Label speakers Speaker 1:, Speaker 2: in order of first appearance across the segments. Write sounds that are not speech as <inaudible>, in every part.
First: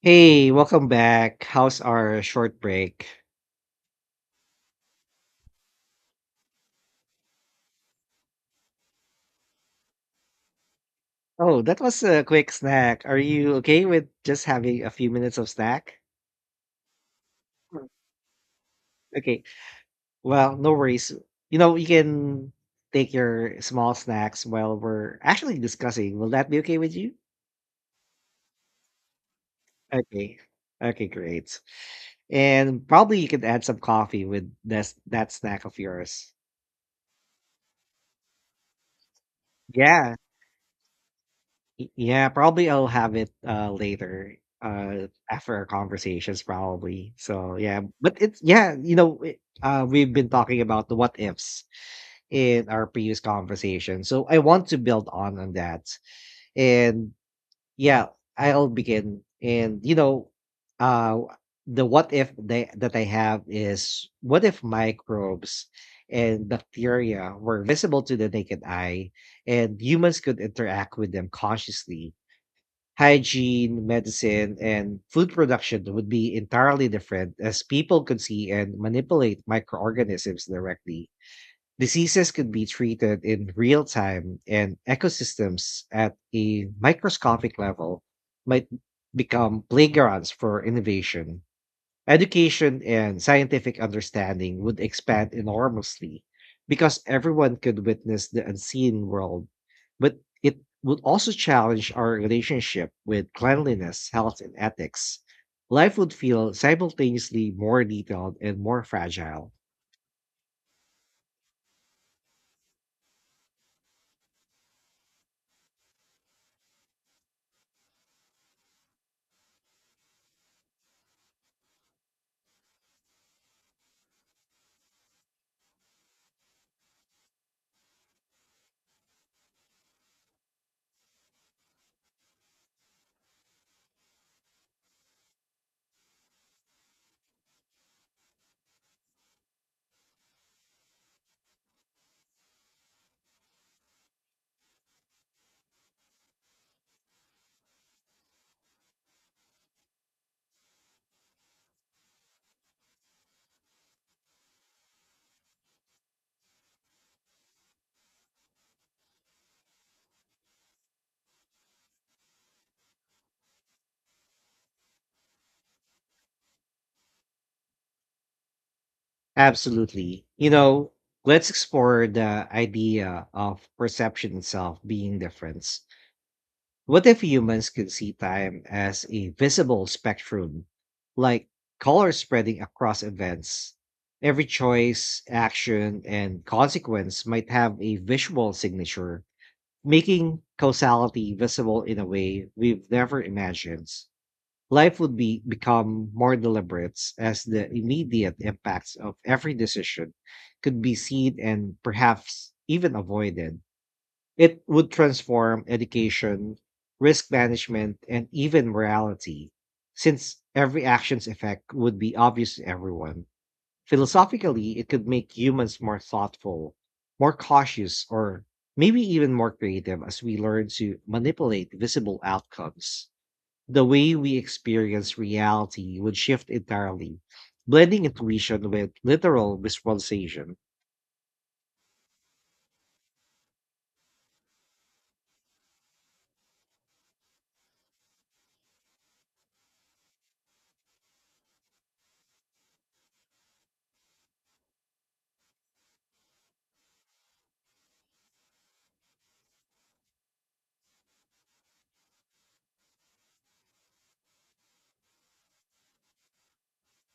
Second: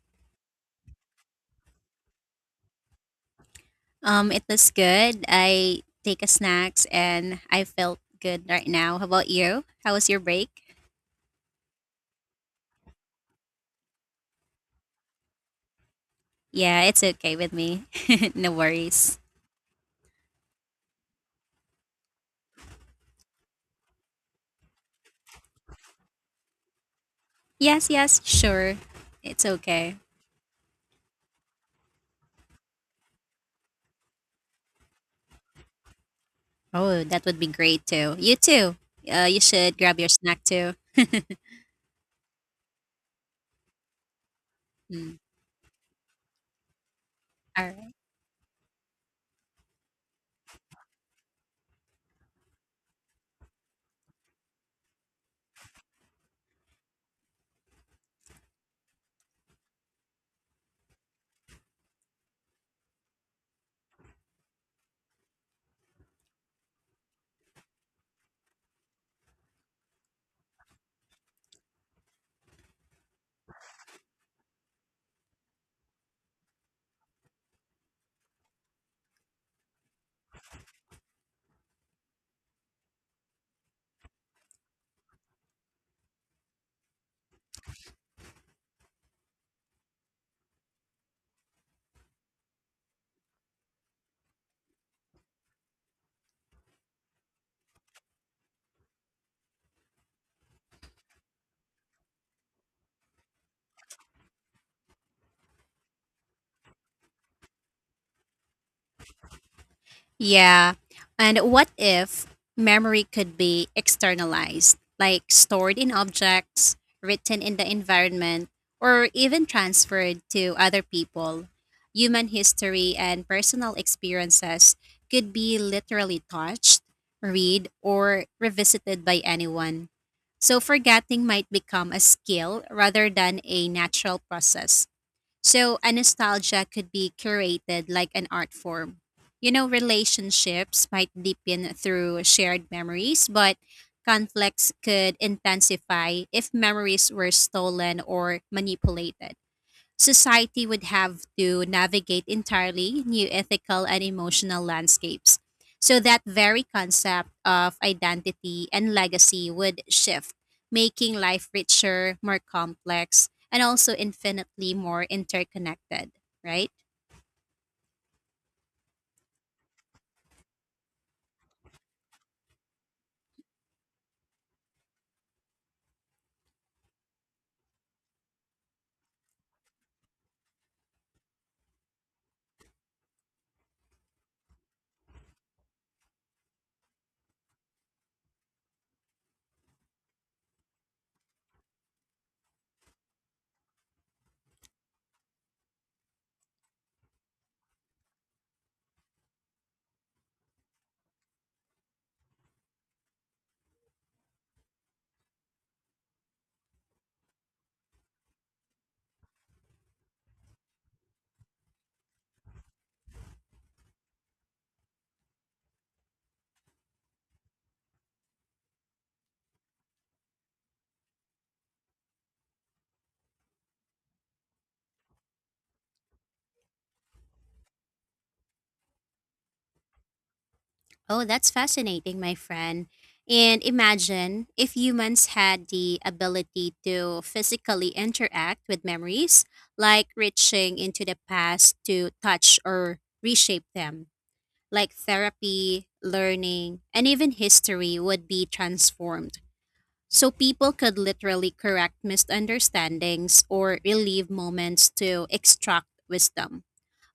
Speaker 1: Hey, welcome back. How's our short break?
Speaker 2: It was good. I take a snacks and I felt good right now. How about you? How was your break?
Speaker 1: Oh, that was a quick snack. Are you okay with just having a few minutes of snack?
Speaker 2: Yeah, it's okay with me.
Speaker 1: Mm.
Speaker 2: <laughs> No worries.
Speaker 1: Okay. Well, no worries. You can take your small snacks while we're actually discussing. Will that be okay with you?
Speaker 2: Yes, yes, sure. It's okay.
Speaker 1: Okay. Okay, great. And probably you could add some coffee with this that snack of yours.
Speaker 2: Oh, that would be great too. You too. You should grab your
Speaker 1: Yeah,
Speaker 2: snack too.
Speaker 1: yeah, probably I'll have it, later,
Speaker 2: Mm.
Speaker 1: after our conversations probably. So,
Speaker 2: All
Speaker 1: yeah,
Speaker 2: right.
Speaker 1: but it's yeah, you know, it, we've been talking about the what ifs in our previous conversation. So, I want to build on that. And yeah, I'll begin and you know, uh the what if they, that I have is what if microbes and bacteria were visible to the naked eye and humans could interact with them consciously? Hygiene, medicine, and food production would be entirely different, as people could see and manipulate microorganisms directly. Diseases could be treated in real time, and ecosystems at a microscopic level might become playgrounds for innovation. Education and scientific understanding would expand enormously because everyone could witness the unseen world, but it would also challenge our relationship with cleanliness, health, and ethics. Life would feel simultaneously more detailed and more fragile.
Speaker 2: Yeah. And what if memory could be externalized, like stored in objects, written in the environment, or even transferred to other people? Human history and personal experiences could be literally touched, read, or revisited by anyone. So forgetting might become a skill rather than a natural process. So a nostalgia could be curated like an art form. You know, relationships might deepen through shared memories, but conflicts could intensify if memories were stolen or manipulated. Society would have to navigate entirely new ethical and emotional landscapes. So, that very concept of identity and legacy would shift, making life richer, more complex, and also infinitely more interconnected, right?
Speaker 1: Absolutely. You know, let's explore the idea of perception itself being different. What if humans could see time as a visible spectrum, like colors spreading across events? Every choice, action, and consequence might have a visual signature, making causality visible in a way we've never imagined. Life would be become more deliberate, as the immediate impacts of every decision could be seen and perhaps even avoided. It would transform education, risk management, and even morality, since every action's effect would be obvious to everyone. Philosophically, it could make humans more thoughtful, more cautious, or maybe even more creative as we learn to manipulate visible outcomes. The way we experience reality would shift entirely, blending intuition with literal visualization.
Speaker 2: Oh, that's fascinating, my friend. And imagine if humans had the ability to physically interact with memories, like reaching into the past to touch or reshape them, like therapy, learning, and even history would be transformed. So people could literally correct misunderstandings or relieve moments to extract wisdom,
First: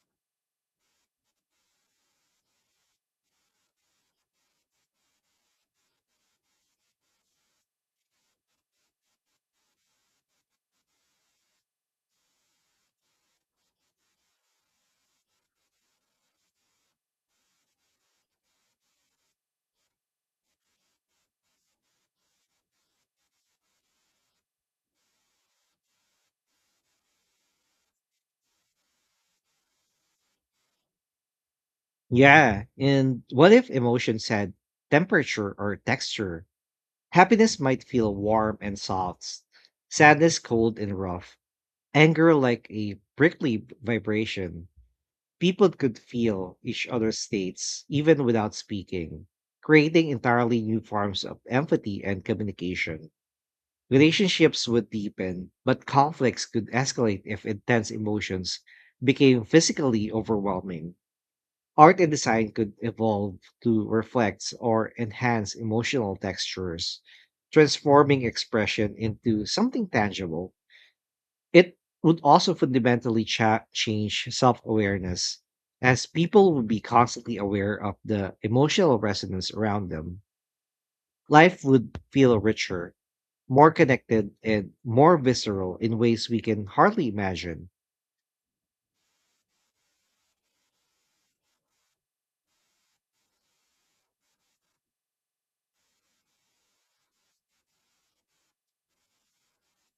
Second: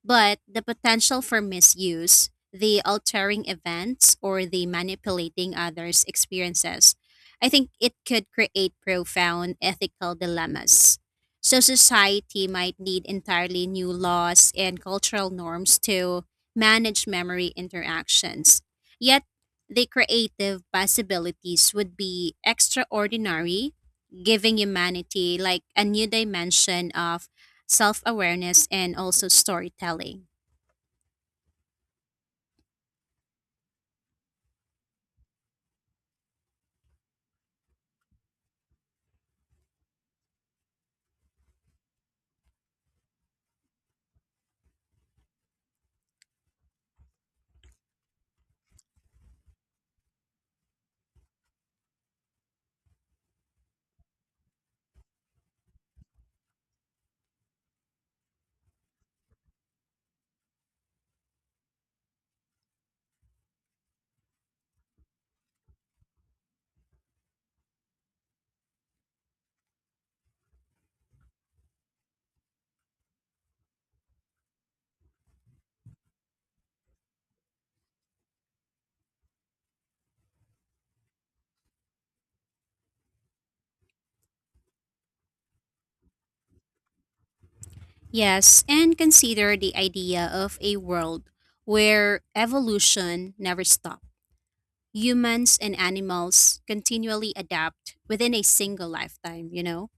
Speaker 2: but the potential for misuse, the altering events, or the manipulating others' experiences, I think it could create profound ethical dilemmas. So, society might need entirely new laws and cultural norms to manage memory interactions. Yet, the creative possibilities would be extraordinary, giving humanity like a new dimension of self awareness, and also storytelling.
Speaker 1: Yeah. And what if emotions had temperature or texture? Happiness might feel warm and soft, sadness cold and rough, anger like a prickly vibration. People could feel each other's states even without speaking, creating entirely new forms of empathy and communication. Relationships would deepen, but conflicts could escalate if intense emotions became physically overwhelming. Art and design could evolve to reflect or enhance emotional textures, transforming expression into something tangible. It would also fundamentally change self awareness, as people would be constantly aware of the emotional resonance around them. Life would feel richer, more connected, and more visceral in ways we can hardly imagine.
Speaker 2: Yes, and consider the idea of a world where evolution never stops. Humans and animals continually adapt within a single lifetime, you know?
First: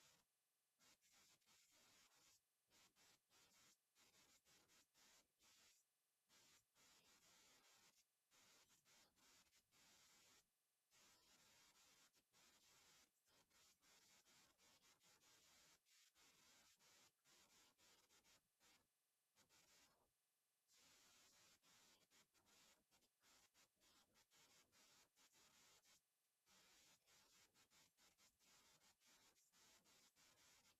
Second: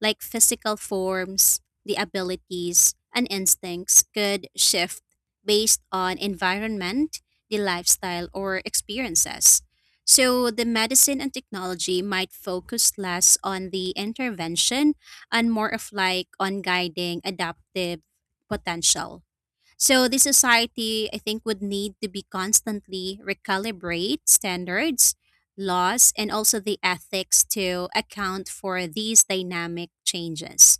Speaker 2: Like physical forms, the abilities, and instincts could shift based on environment, the lifestyle, or experiences. So, the medicine and technology might focus less on the intervention and more of like on guiding adaptive potential. So the society, I think, would need to be constantly recalibrate standards, laws, and also the ethics to account for these dynamic changes.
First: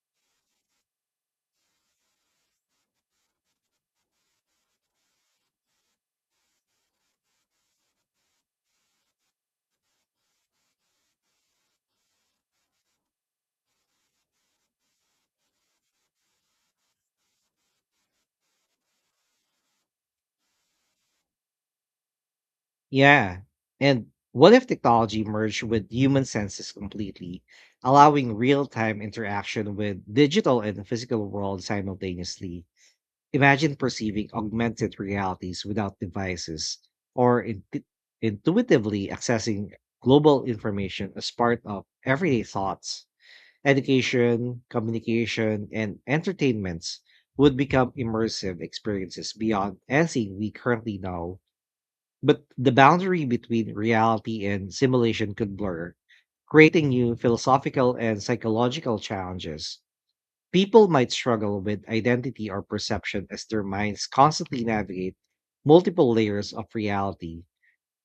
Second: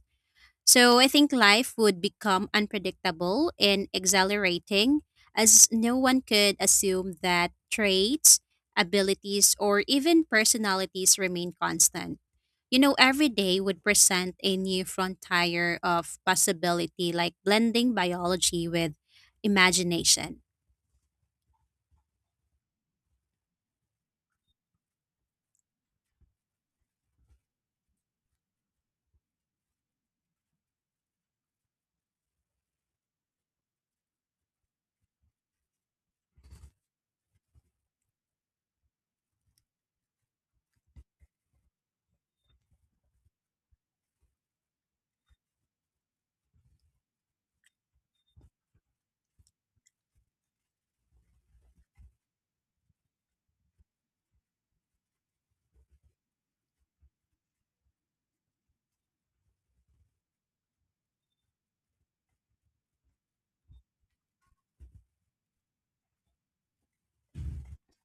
Speaker 2: So I think life would become unpredictable and exhilarating as no one could assume that traits, abilities, or even personalities remain constant. You know, every day would present a new frontier of possibility, like blending biology with imagination.
Speaker 1: Yeah. And what if technology merged with human senses completely, allowing real-time interaction with digital and physical world simultaneously? Imagine perceiving augmented realities without devices or intuitively accessing global information as part of everyday thoughts. Education, communication, and entertainments would become immersive experiences beyond anything we currently know. But the boundary between reality and simulation could blur, creating new philosophical and psychological challenges. People might struggle with identity or perception as their minds constantly navigate multiple layers of reality.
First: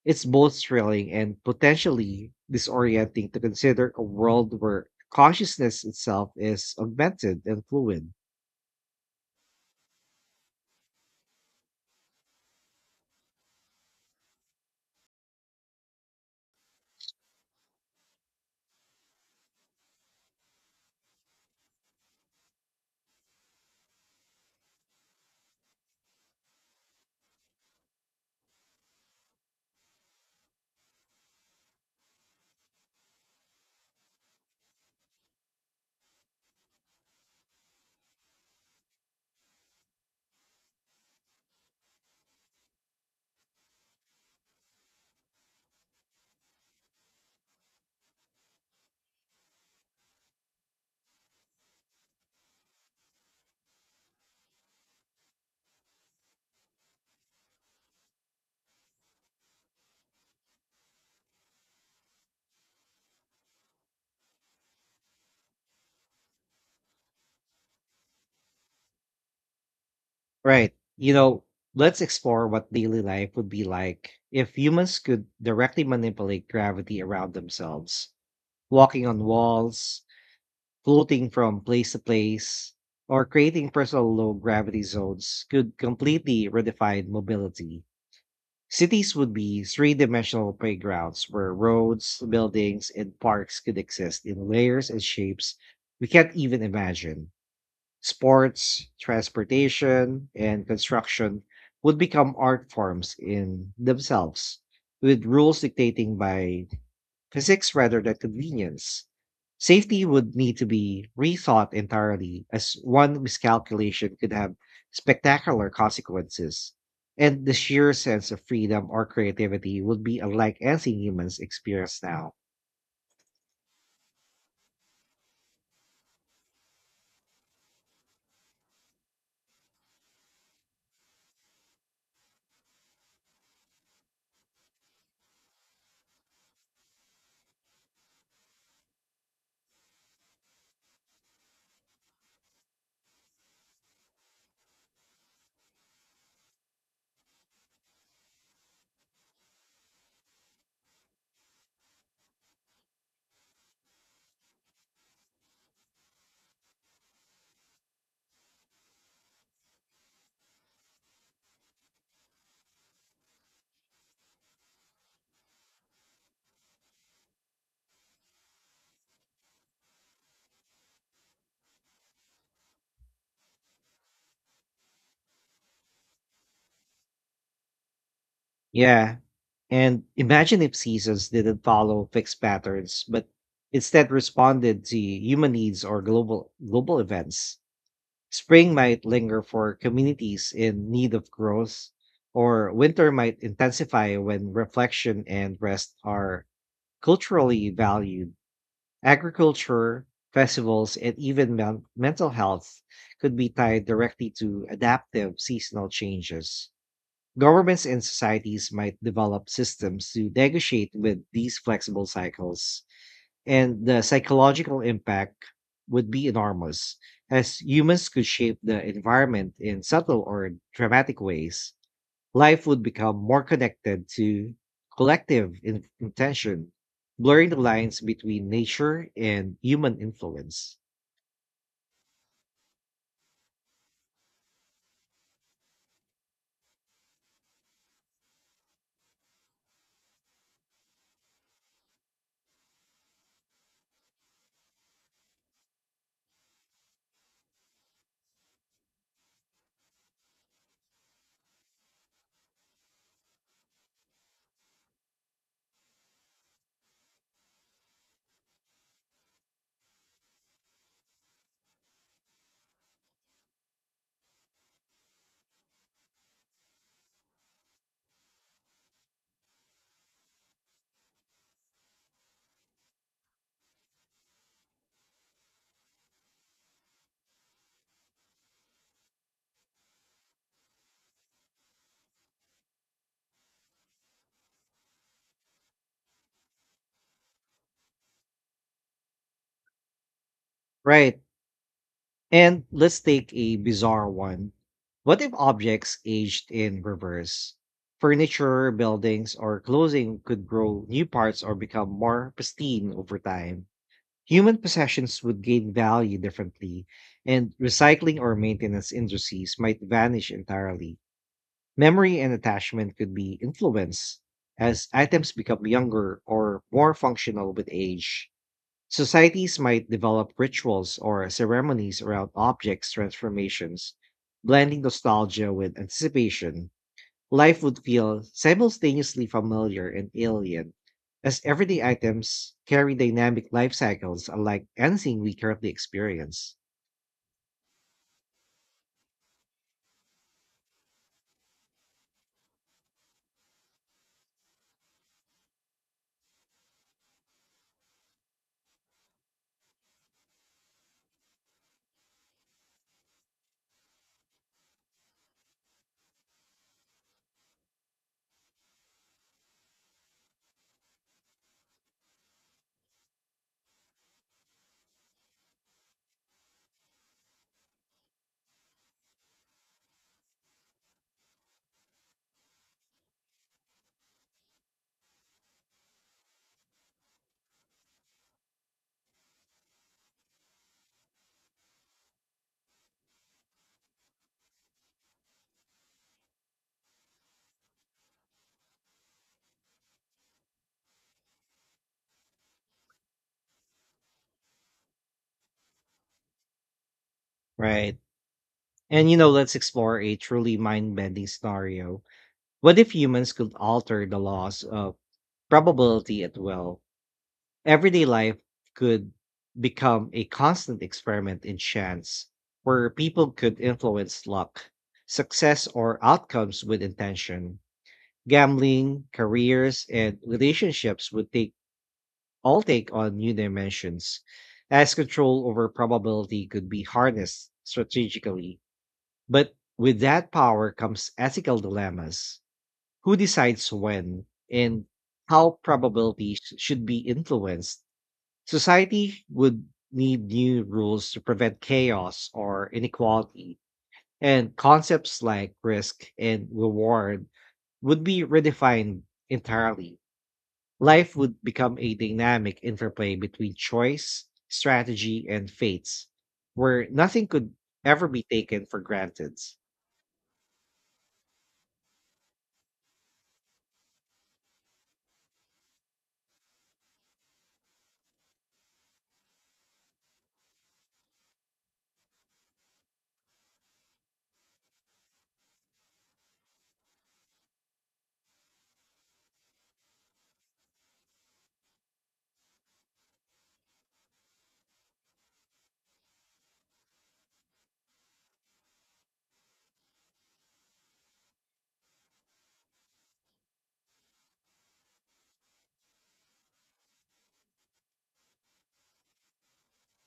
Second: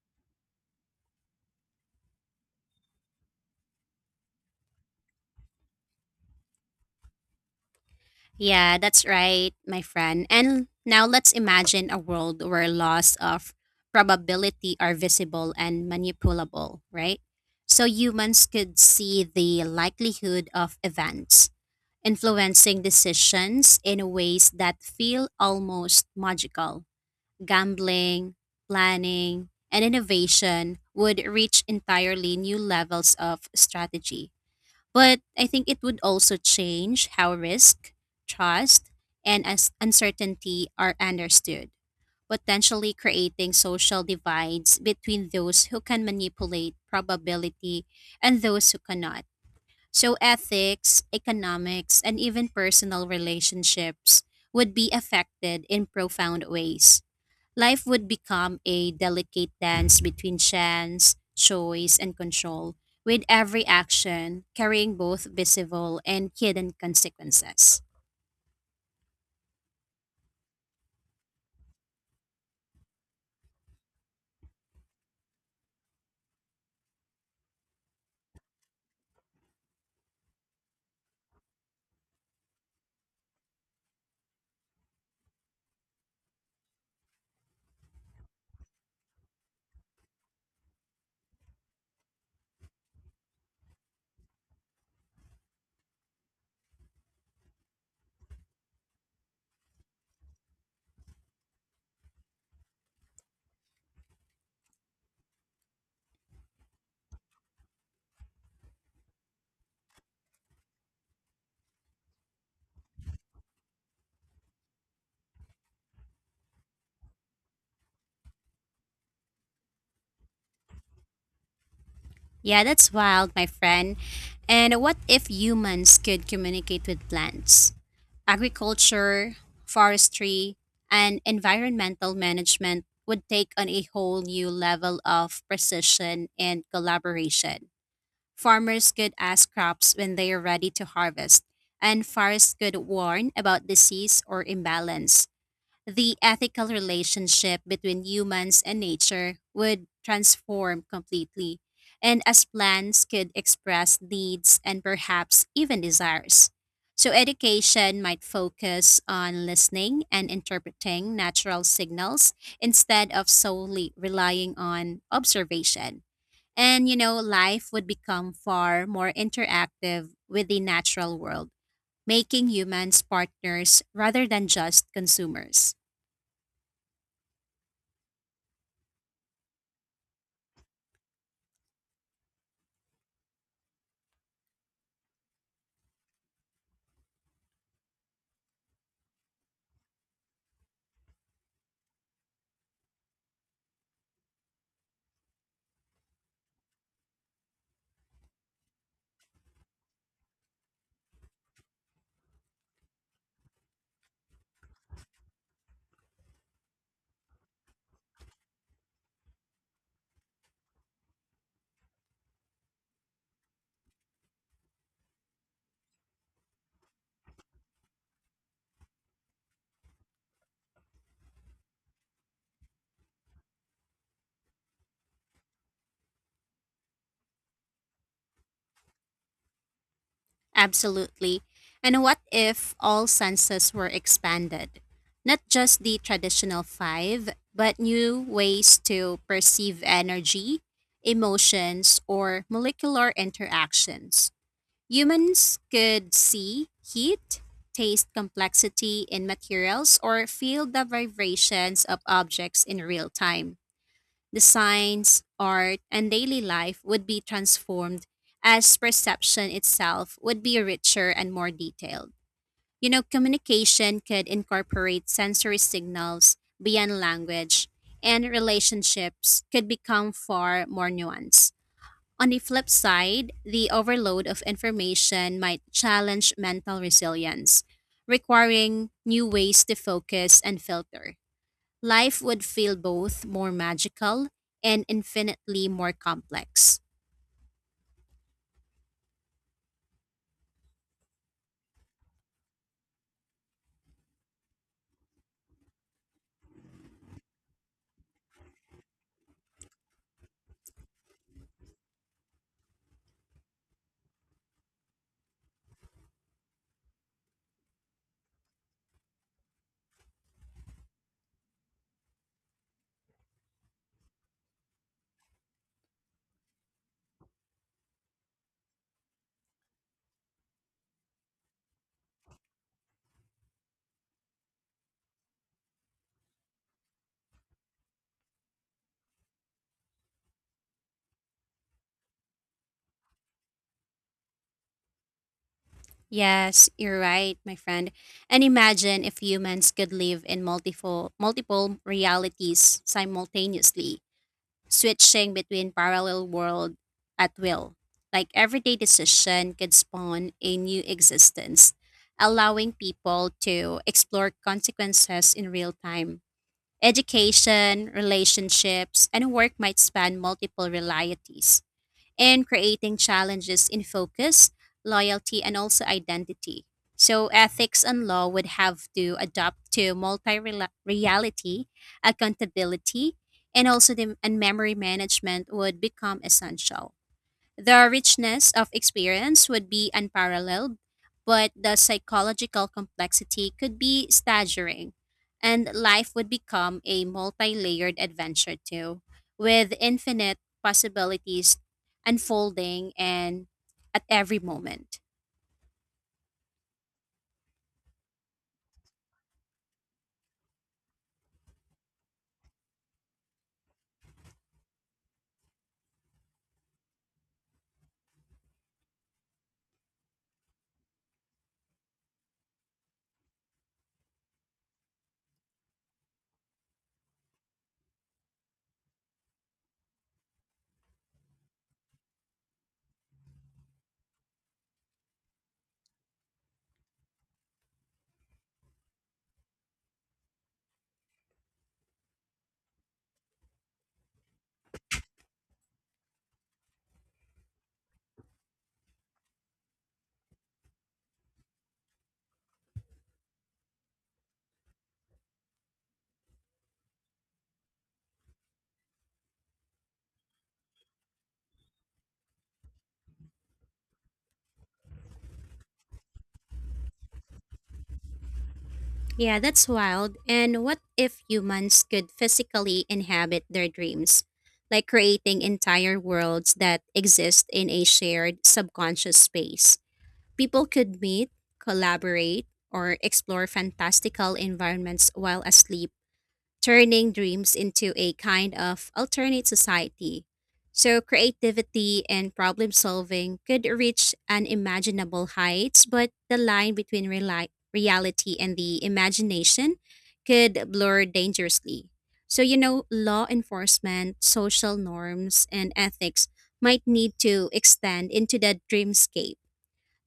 Speaker 1: It's both thrilling and potentially disorienting to consider a world where consciousness itself is augmented and fluid.
Speaker 2: Yeah, that's right, my friend. And now let's imagine a world where laws of probability are visible and manipulable, right? So humans could see the likelihood of events, influencing decisions in ways that feel almost magical. Gambling, planning, and innovation would reach entirely new levels of strategy. But I think it would also change how risk, trust, and as uncertainty are understood, potentially creating social divides between those who can manipulate probability and those who cannot. So, ethics, economics, and even personal relationships would be affected in profound ways. Life would become a delicate dance between chance, choice, and control, with every action carrying both visible and hidden consequences.
Speaker 1: Right. You know, let's explore what daily life would be like if humans could directly manipulate gravity around themselves. Walking on walls, floating from place to place, or creating personal low gravity zones could completely redefine mobility. Cities would be three dimensional playgrounds where roads, buildings, and parks could exist in layers and shapes we can't even imagine. Sports, transportation, and construction would become art forms in themselves, with rules dictating by physics rather than convenience. Safety would need to be rethought entirely, as one miscalculation could have spectacular consequences. And the sheer sense of freedom or creativity would be unlike anything humans experience now.
Speaker 2: Yeah, that's wild, my friend. And what if humans could communicate with plants? Agriculture, forestry, and environmental management would take on a whole new level of precision and collaboration. Farmers could ask crops when they are ready to harvest, and forests could warn about disease or imbalance. The ethical relationship between humans and nature would transform completely, and as plants could express needs and perhaps even desires. So, education might focus on listening and interpreting natural signals instead of solely relying on observation. And, you know, life would become far more interactive with the natural world, making humans partners rather than just consumers.
Speaker 1: Yeah. And imagine if seasons didn't follow fixed patterns, but instead responded to human needs or global events. Spring might linger for communities in need of growth, or winter might intensify when reflection and rest are culturally valued. Agriculture, festivals, and even mental health could be tied directly to adaptive seasonal changes. Governments and societies might develop systems to negotiate with these flexible cycles, and the psychological impact would be enormous, as humans could shape the environment in subtle or dramatic ways. Life would become more connected to collective intention, blurring the lines between nature and human influence.
Speaker 2: Absolutely. And what if all senses were expanded? Not just the traditional five, but new ways to perceive energy, emotions, or molecular interactions. Humans could see heat, taste complexity in materials, or feel the vibrations of objects in real time. The science, art, and daily life would be transformed as perception itself would be richer and more detailed. You know, communication could incorporate sensory signals beyond language, and relationships could become far more nuanced. On the flip side, the overload of information might challenge mental resilience, requiring new ways to focus and filter. Life would feel both more magical and infinitely more complex.
Speaker 1: Right. And let's take a bizarre one. What if objects aged in reverse? Furniture, buildings, or clothing could grow new parts or become more pristine over time. Human possessions would gain value differently, and recycling or maintenance industries might vanish entirely. Memory and attachment could be influenced as items become younger or more functional with age. Societies might develop rituals or ceremonies around objects' transformations, blending nostalgia with anticipation. Life would feel simultaneously familiar and alien, as everyday items carry dynamic life cycles unlike anything we currently experience.
Speaker 2: Yes, you're right, my friend. And imagine if humans could live in multiple realities simultaneously, switching between parallel world at will. Like everyday decision could spawn a new existence, allowing people to explore consequences in real time. Education, relationships, and work might span multiple realities and creating challenges in focus, loyalty, and also identity. So, ethics and law would have to adapt to multi reality, accountability, and also the, and memory management would become essential. The richness of experience would be unparalleled, but the psychological complexity could be staggering, and life would become a multi layered adventure too, with infinite possibilities unfolding and at every moment.
Speaker 1: Right. And you know, let's explore a truly mind bending scenario. What if humans could alter the laws of probability at will? Everyday life could become a constant experiment in chance, where people could influence luck, success, or outcomes with intention. Gambling, careers, and relationships would take all take on new dimensions, as control over probability could be harnessed strategically. But with that power comes ethical dilemmas. Who decides when and how probabilities should be influenced? Society would need new rules to prevent chaos or inequality, and concepts like risk and reward would be redefined entirely. Life would become a dynamic interplay between choice, strategy, and fates, where nothing could ever be taken for granted.
Speaker 2: Yeah, that's wild. And what if humans could physically inhabit their dreams, like creating entire worlds that exist in a shared subconscious space? People could meet, collaborate, or explore fantastical environments while asleep, turning dreams into a kind of alternate society. So, creativity and problem solving could reach unimaginable heights, but the line between reality and the imagination could blur dangerously. So, you know, law enforcement, social norms, and ethics might need to extend into the dreamscape,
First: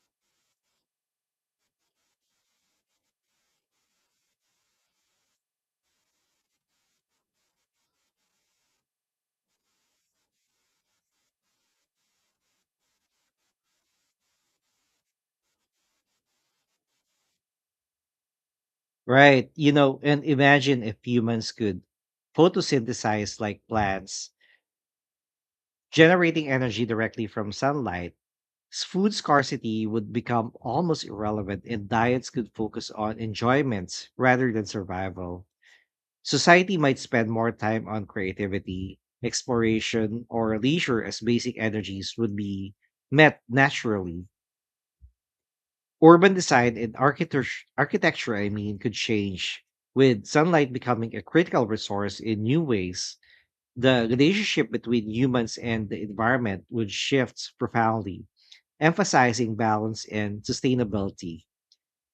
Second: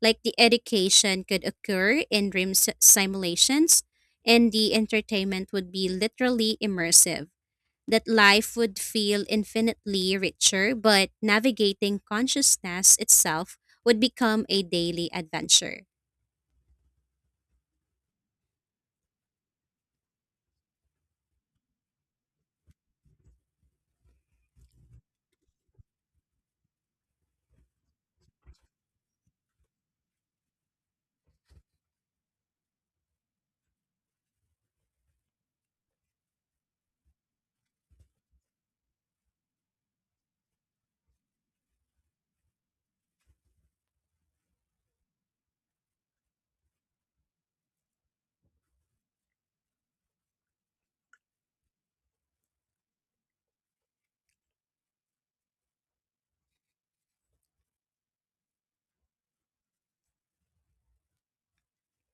Speaker 2: like the education could occur in simulations, and the entertainment would be literally immersive. That life would feel infinitely richer, but navigating consciousness itself would become a daily adventure.
Speaker 1: Right. You know, and imagine if humans could photosynthesize like plants, generating energy directly from sunlight. Food scarcity would become almost irrelevant, and diets could focus on enjoyments rather than survival. Society might spend more time on creativity, exploration, or leisure as basic energies would be met naturally. Urban design and architecture, I mean, could change with sunlight becoming a critical resource in new ways. The relationship between humans and the environment would shift profoundly, emphasizing balance and sustainability.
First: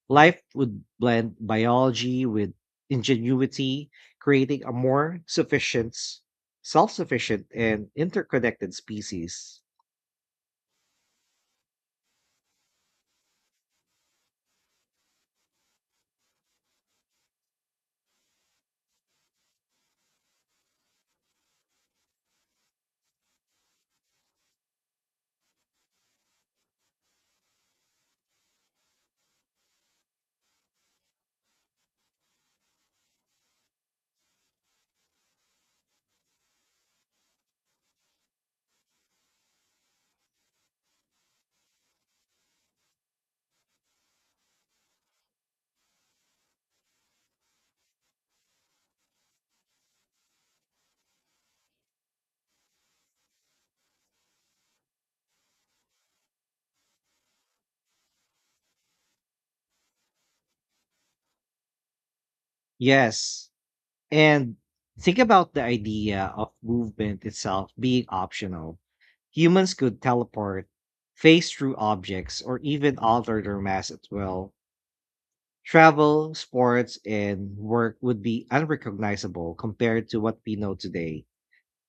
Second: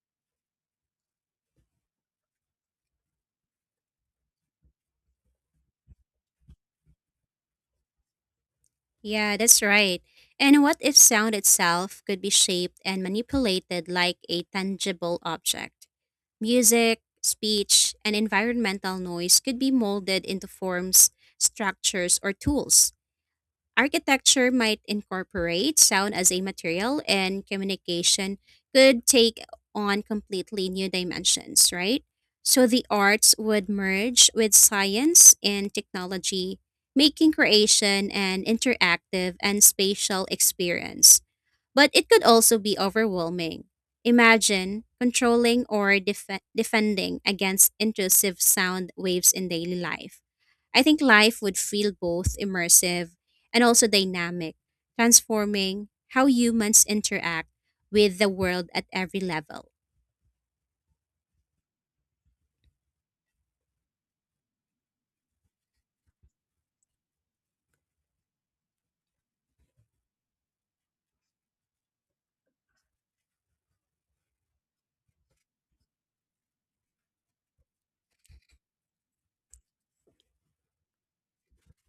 Speaker 1: Life would blend biology with ingenuity, creating a self sufficient, and interconnected
Speaker 2: Yeah,
Speaker 1: species.
Speaker 2: that's right. And what if sound itself could be shaped and manipulated like a tangible object? Music, speech, and environmental noise could be molded into forms, structures, or tools. Architecture might incorporate sound as a material, and communication could take on completely new dimensions, right? So the arts would merge with science and technology, making creation an interactive and spatial experience. But it could also be overwhelming. Imagine controlling or defending against intrusive sound waves in daily life. I think life would feel both immersive and also dynamic, transforming how humans interact with the world at every level.
Speaker 1: Yes. And think about the idea of movement itself being optional. Humans could teleport, phase through objects, or even alter their mass at will. Travel, sports, and work would be unrecognizable compared to what we know today.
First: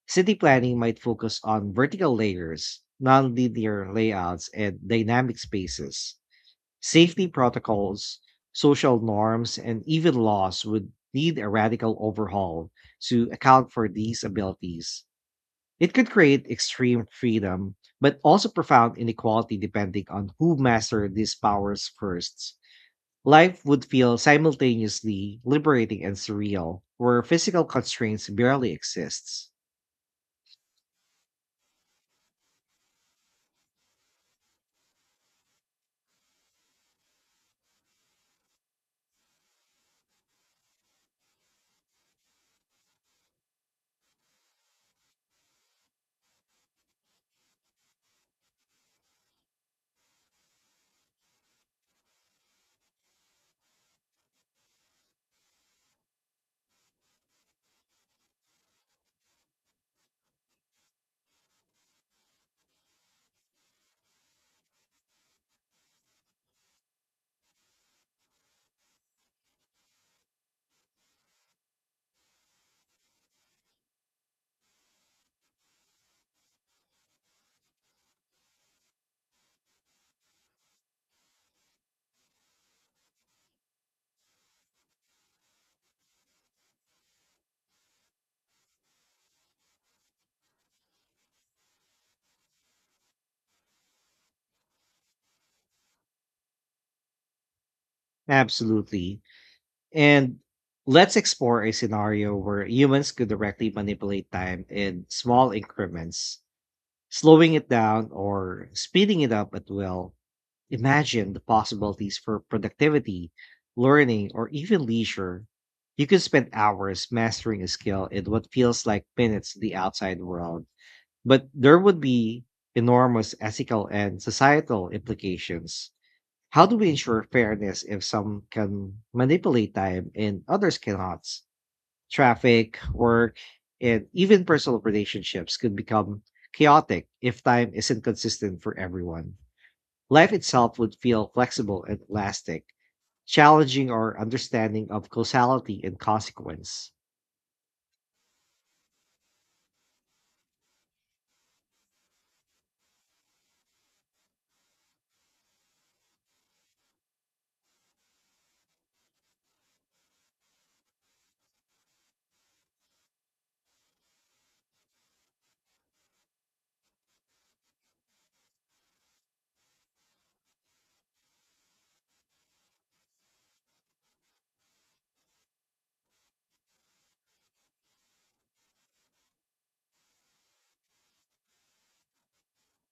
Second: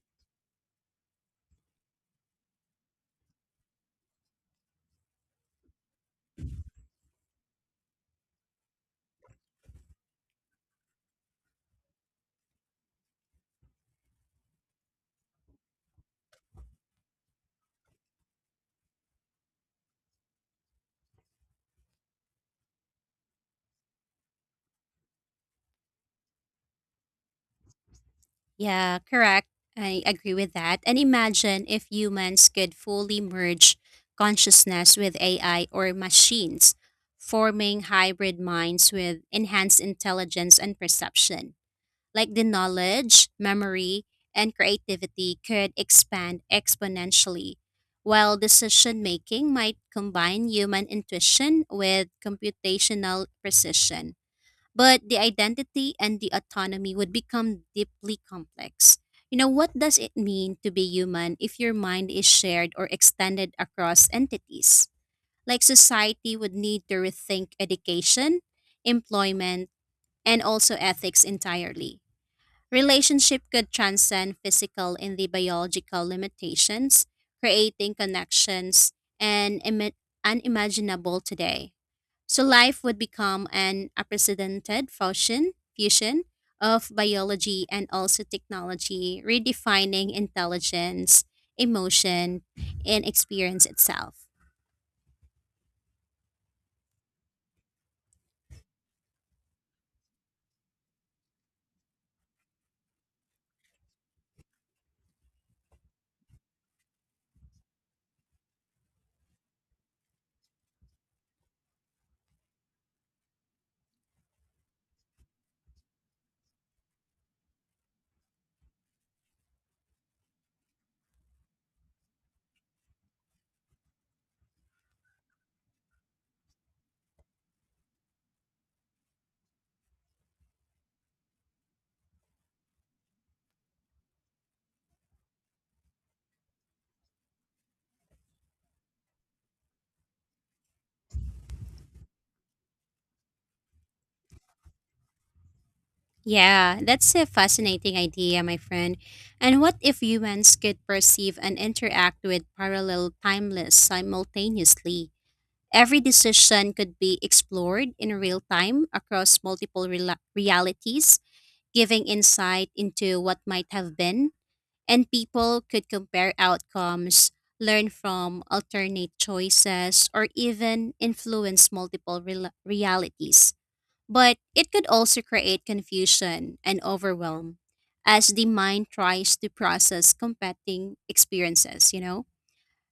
Speaker 1: City planning might focus on vertical layers, non-linear layouts, and dynamic spaces. Safety protocols, social norms, and even laws would need a radical overhaul to account for these abilities. It could create extreme freedom, but also profound inequality depending on who mastered these powers first. Life would feel simultaneously liberating and surreal, where physical constraints barely
Speaker 2: Yeah, correct.
Speaker 1: exist.
Speaker 2: I agree with that. And imagine if humans could fully merge consciousness with AI or machines, forming hybrid minds with enhanced intelligence and perception. Like the knowledge, memory, and creativity could expand exponentially, while decision making might combine human intuition with computational precision. But the identity and the autonomy would become deeply complex. You know, what does it mean to be human if your mind is shared or extended across entities? Like society would need to rethink education, employment, and also ethics entirely. Relationship could transcend physical and the biological limitations, creating connections and unimaginable today. So life would become an unprecedented fusion of biology and also technology, redefining intelligence, emotion, and experience itself.
Speaker 1: Absolutely. And let's explore a scenario where humans could directly manipulate time in small increments, slowing it down or speeding it up at will. Imagine the possibilities for productivity, learning, or even leisure. You could spend hours mastering a skill in what feels like minutes to the outside world. But there would be enormous ethical and societal implications. How do we ensure fairness if some can manipulate time and others cannot? Traffic, work, and even personal relationships could become chaotic if time isn't consistent for everyone. Life itself would feel flexible and elastic, challenging our understanding of causality and
Speaker 2: Yeah,
Speaker 1: consequence.
Speaker 2: that's a fascinating idea, my friend. And what if humans could perceive and interact with parallel timeless simultaneously? Every decision could be explored in real time across multiple rela realities, giving insight into what might have been, and people could compare outcomes, learn from alternate choices, or even influence multiple rela realities. But it could also create confusion and overwhelm as the mind tries to process competing experiences, you know?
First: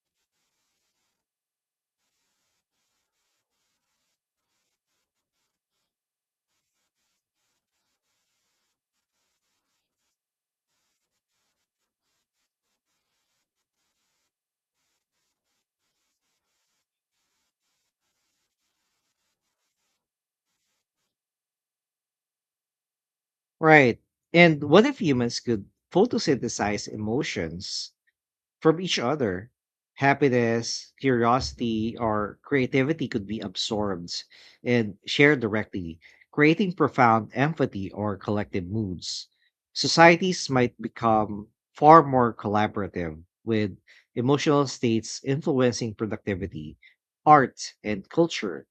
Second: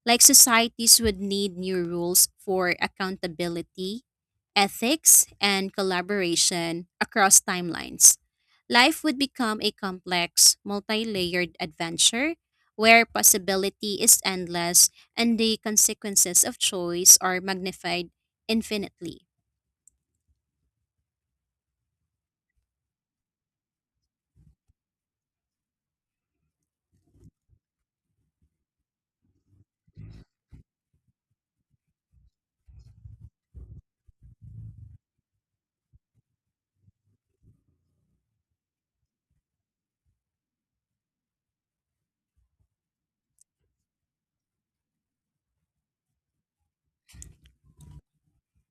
Speaker 2: Like societies would need new rules for accountability, ethics, and collaboration across timelines. Life would become a complex, multi layered adventure where possibility is endless and the consequences of choice are magnified infinitely.
Speaker 1: Right. And what if humans could photosynthesize emotions from each other? Happiness, curiosity, or creativity could be absorbed and shared directly, creating profound empathy or collective moods. Societies might become far more collaborative, with emotional states influencing productivity, art, and culture.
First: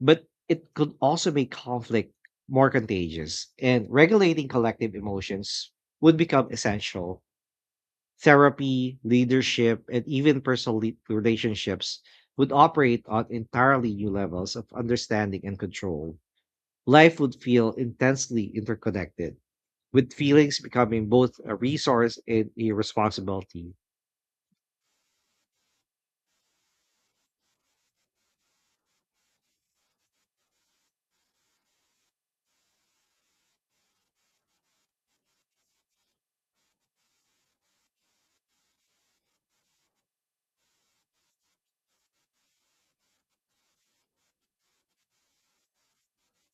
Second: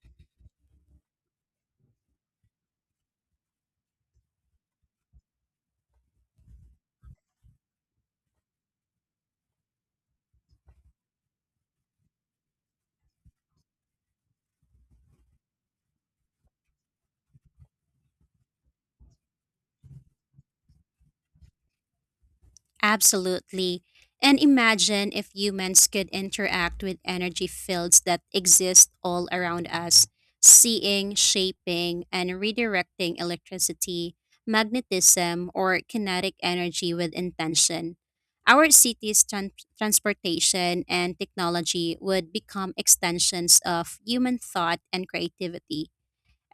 Speaker 1: But it could also make conflict more contagious, and regulating collective emotions would become essential. Therapy, leadership, and even personal relationships would operate on entirely new levels of understanding and control. Life would feel intensely interconnected, with feelings becoming both a resource and a responsibility.
Speaker 2: Absolutely. And imagine if humans could interact with energy fields that exist all around us, seeing, shaping, and redirecting electricity, magnetism, or kinetic energy with intention. Our transportation and technology would become extensions of human thought and creativity.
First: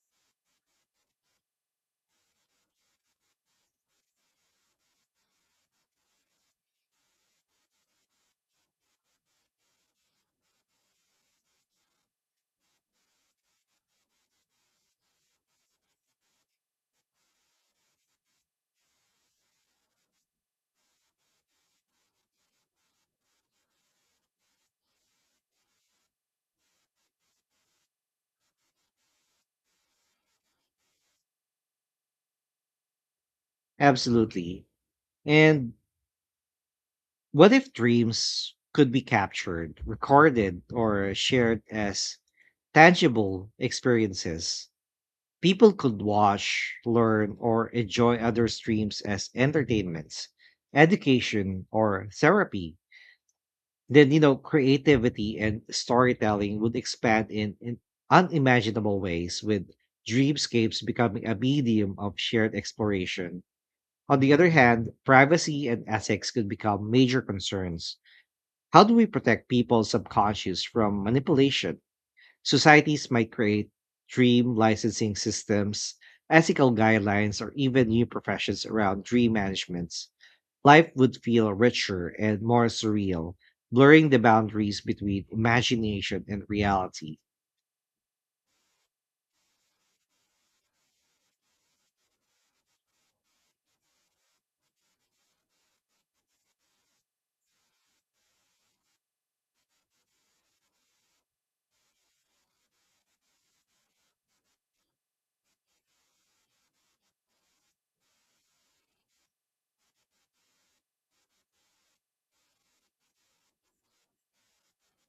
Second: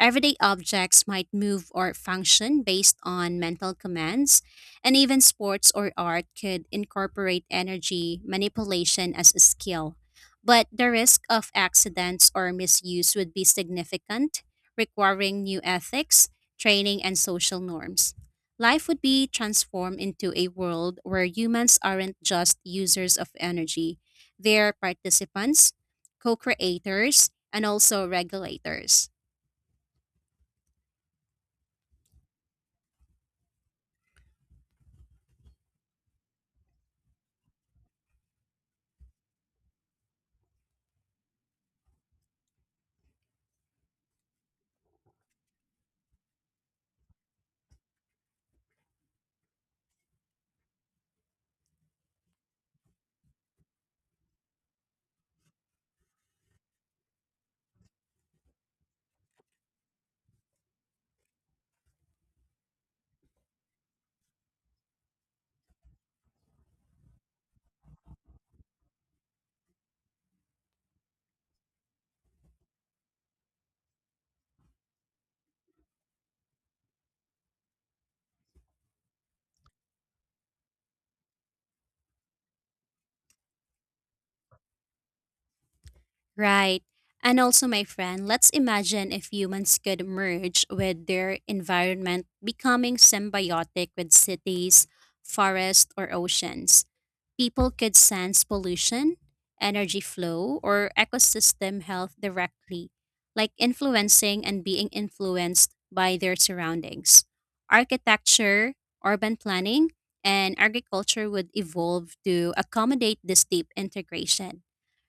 Speaker 2: Everyday objects might move or function based on mental commands, and even sports or art could incorporate energy manipulation as a skill. But the risk of accidents or misuse would be significant, requiring new ethics, training, and social norms. Life would be transformed into a world where humans aren't just users of energy, they're participants, co creators, and also regulators.
Speaker 1: Absolutely. And what if dreams could be captured, recorded, or shared as tangible experiences? People could watch, learn, or enjoy other streams as entertainments, education, or therapy. Then, you know, creativity and storytelling would expand in, unimaginable ways, with dreamscapes becoming a medium of shared exploration. On the other hand, privacy and ethics could become major concerns. How do we protect people's subconscious from manipulation? Societies might create dream licensing systems, ethical guidelines, or even new professions around dream management. Life would feel richer and more surreal, blurring the boundaries between imagination and
Speaker 2: Right.
Speaker 1: reality.
Speaker 2: And also, my friend, let's imagine if humans could merge with their environment, becoming symbiotic with cities, forests, or oceans. People could sense pollution, energy flow, or ecosystem health directly, like influencing and being influenced by their surroundings. Architecture, urban planning, and agriculture would evolve to accommodate this deep integration.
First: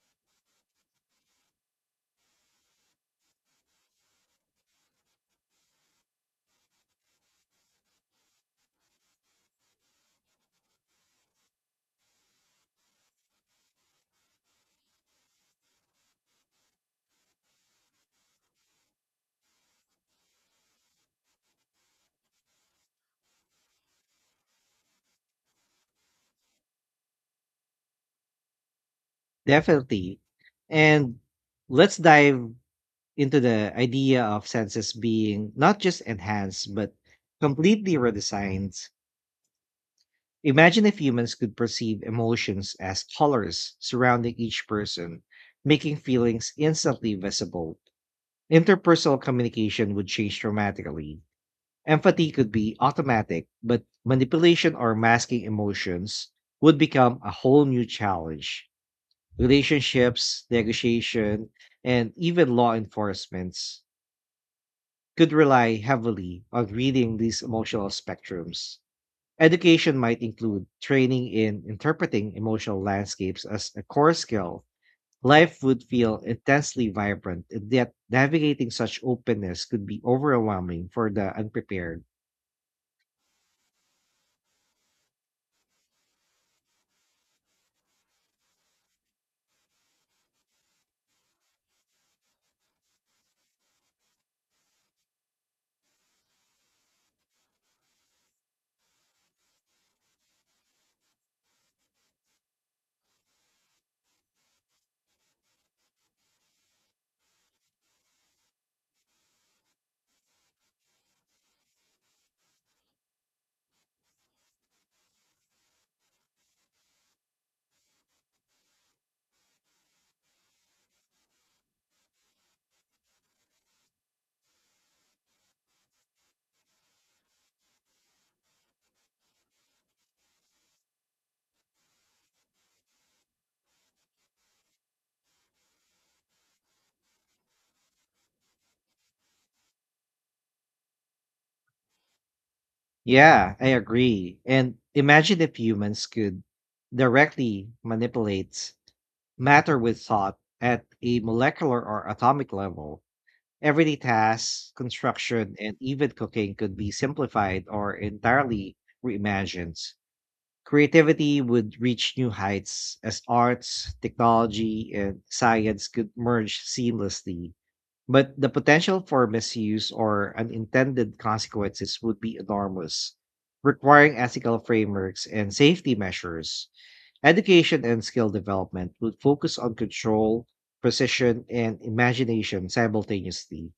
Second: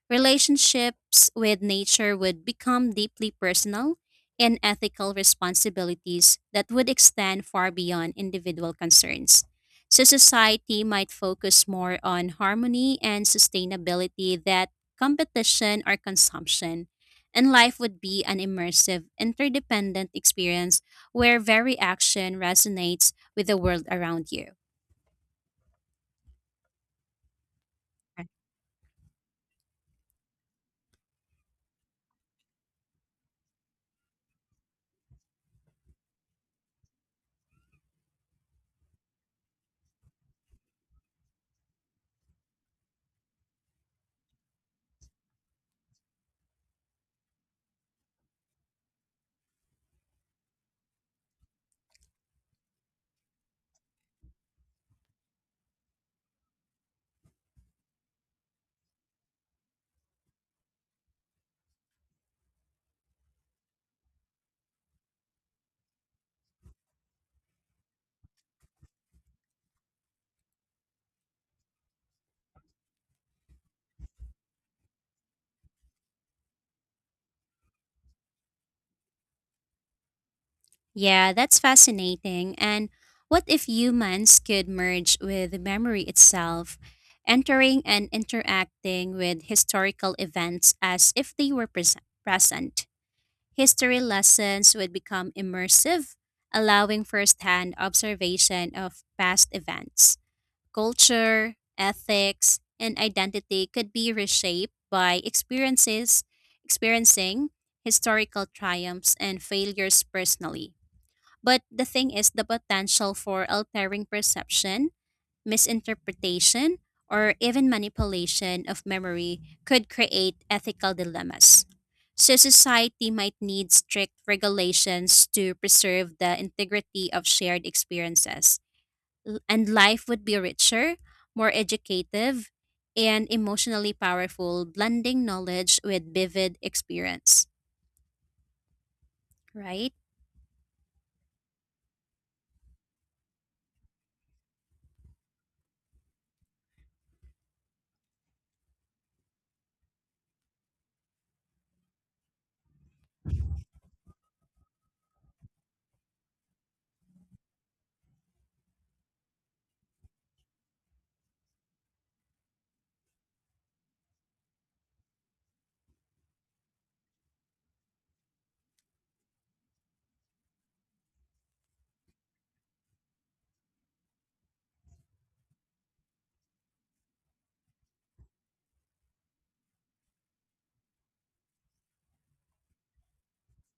Speaker 2: Relationships with nature would become deeply personal and ethical responsibilities that would extend far beyond individual concerns. So, society might focus more on harmony and sustainability than competition or consumption. And life would be an immersive, interdependent experience where every action resonates with the world around you.
Speaker 1: Definitely. And let's dive into the idea of senses being not just enhanced, but completely redesigned. Imagine if humans could perceive emotions as colors surrounding each person, making feelings instantly visible. Interpersonal communication would change dramatically. Empathy could be automatic, but manipulation or masking emotions would become a whole new challenge. Relationships, negotiation, and even law enforcements could rely heavily on reading these emotional spectrums. Education might include training in interpreting emotional landscapes as a core skill. Life would feel intensely vibrant, and yet navigating such openness could be overwhelming for
Speaker 2: Yeah,
Speaker 1: the
Speaker 2: that's
Speaker 1: unprepared.
Speaker 2: fascinating. And what if humans could merge with memory itself, entering and interacting with historical events as if they were present? History lessons would become immersive, allowing firsthand observation of past events. Culture, ethics, and identity could be reshaped by experiences, experiencing historical triumphs and failures personally. But the thing is, the potential for altering perception, misinterpretation, or even manipulation of memory could create ethical dilemmas. So, society might need strict regulations to preserve the integrity of shared experiences. And life would be richer, more educative, and emotionally powerful, blending knowledge with vivid experience, right?
Speaker 1: Yeah, I agree. And imagine if humans could directly manipulate matter with thought at a molecular or atomic level. Everyday tasks, construction, and even cooking could be simplified or entirely reimagined. Creativity would reach new heights as arts, technology, and science could merge seamlessly. But the potential for misuse or unintended consequences would be enormous, requiring ethical frameworks and safety measures. Education and skill development would focus on control, precision, and imagination simultaneously.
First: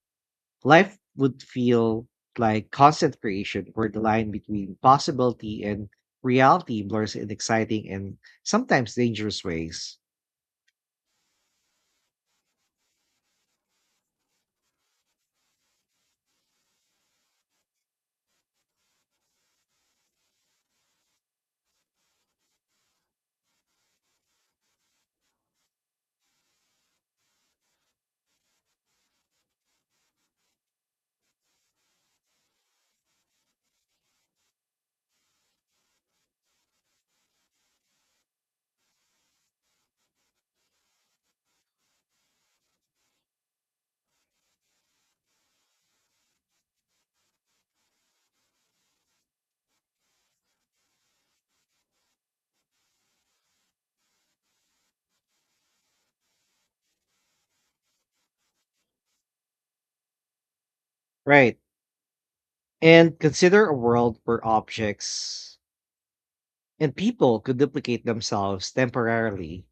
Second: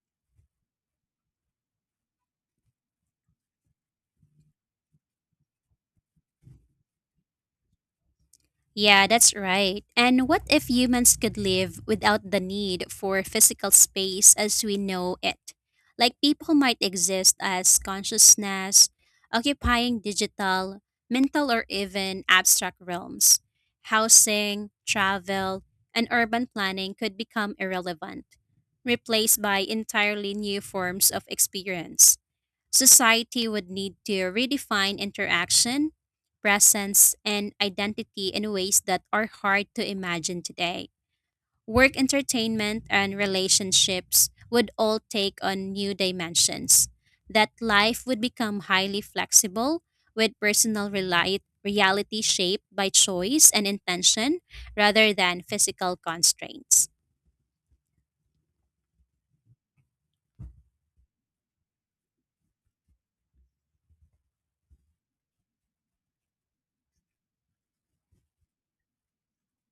Speaker 1: Life would feel like constant creation, where the line between possibility and reality blurs in exciting and sometimes
Speaker 2: Yeah, that's
Speaker 1: dangerous
Speaker 2: right.
Speaker 1: ways.
Speaker 2: And what if humans could live without the need for physical space as we know it? Like people might exist as consciousness, occupying digital, mental, or even abstract realms. Housing, travel, and urban planning could become irrelevant, replaced by entirely new forms of experience. Society would need to redefine interaction, presence, and identity in ways that are hard to imagine today. Work entertainment and relationships would all take on new dimensions. That life would become highly flexible, with personal reality shaped by choice and intention rather than physical constraints.
Speaker 1: Right. And consider a world where objects and people could duplicate themselves temporarily.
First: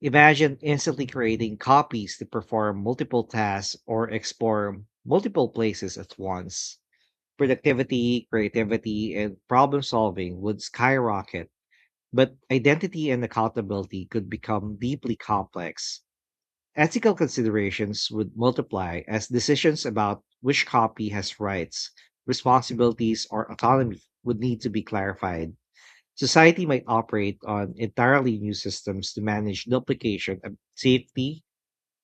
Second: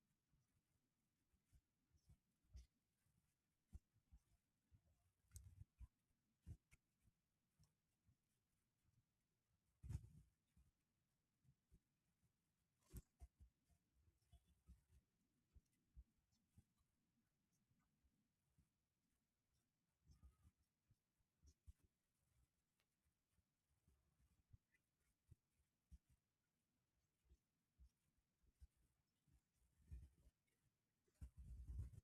Speaker 1: Imagine instantly creating copies to perform multiple tasks or explore multiple places at once. Productivity, creativity, and problem solving would skyrocket. But identity and accountability could become deeply complex. Ethical considerations would multiply as decisions about which copy has rights, responsibilities, or autonomy would need to be clarified. Society might operate on entirely new systems to manage duplication of safety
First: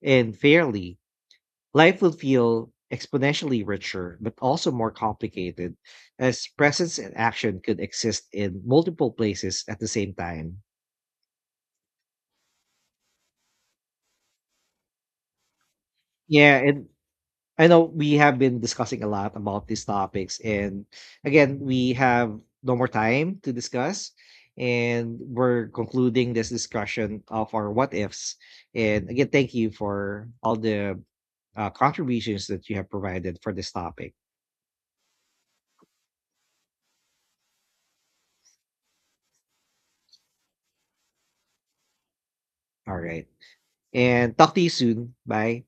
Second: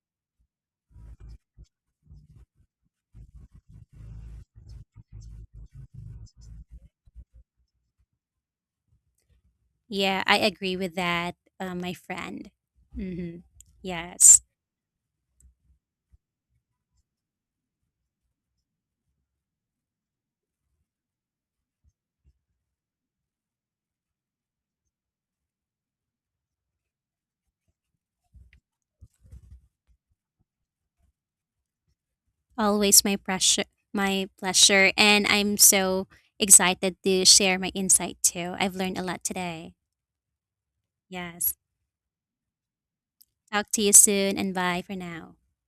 Speaker 1: and fairly. Life would feel exponentially richer, but also more complicated, as presence and action could exist in multiple places at the same
Speaker 2: Yeah, I
Speaker 1: time.
Speaker 2: agree with that, my friend. Mm-hmm. Yes.
Speaker 1: Yeah, and I know we have been discussing a lot about these topics, and again, we have no more time to discuss, and we're concluding this discussion of our what ifs. And again, thank you for all the contributions that you have
Speaker 2: Always my
Speaker 1: provided for
Speaker 2: pressure,
Speaker 1: this topic.
Speaker 2: my pleasure, and I'm so excited to share my insight too. I've learned a lot today. Yes.
Speaker 1: All right,
Speaker 2: Talk to you
Speaker 1: and
Speaker 2: soon and
Speaker 1: talk to you
Speaker 2: bye for
Speaker 1: soon.
Speaker 2: now.
Speaker 1: Bye.